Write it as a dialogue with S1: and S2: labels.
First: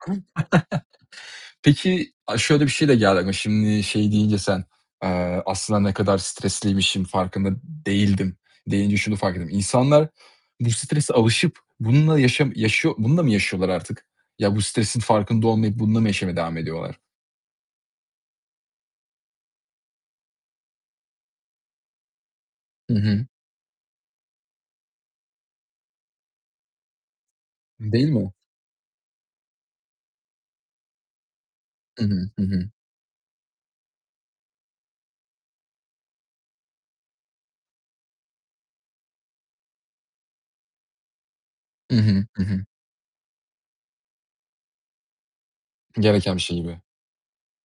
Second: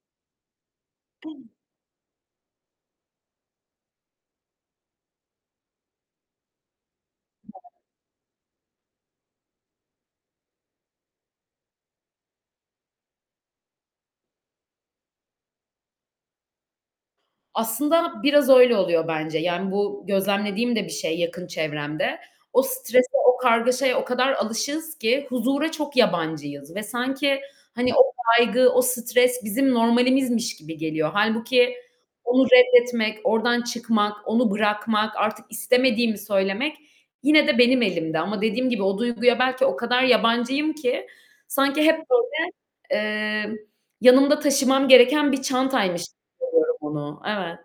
S1: [unintelligible]
S2: [unintelligible]
S1: Peki, aaa, şöyle bir şey de geldi ama şimdi, şey deyince sen, eee, "Aslında ne kadar stresliymişim, farkında değildim." deyince şunu fark ettim. İnsanlar bu strese alışıp bununla yaşam yaşıyor bununla mı yaşıyorlar artık? Ya bu stresin farkında olmayıp bununla mı yaşamaya devam ediyorlar?
S2: Aslında biraz öyle oluyor bence, yani ,bu gözlemlediğim de bir şey, yakın çevremde. O
S1: Hı
S2: strese,
S1: hı.
S2: o kargaşaya o kadar alışığız ki huzura çok yabancıyız ve sanki hani
S1: Değil
S2: o
S1: mi?
S2: kaygı, o stres bizim normalimizmiş gibi geliyor. Hâlbuki
S1: Hı hı. Hı
S2: onu
S1: hı.
S2: reddetmek, oradan çıkmak, onu bırakmak, artık istemediğimi söylemek yine de benim elimde ama dediğim gibi o duyguya belki o kadar yabancıyım ki sanki
S1: Hı
S2: hep
S1: hı, hı hı.
S2: böyle, emm, yanımda taşımam gereken bir çantaymış
S1: Gereken bir
S2: gibi
S1: şey
S2: görüyorum
S1: gibi.
S2: onu. Evet.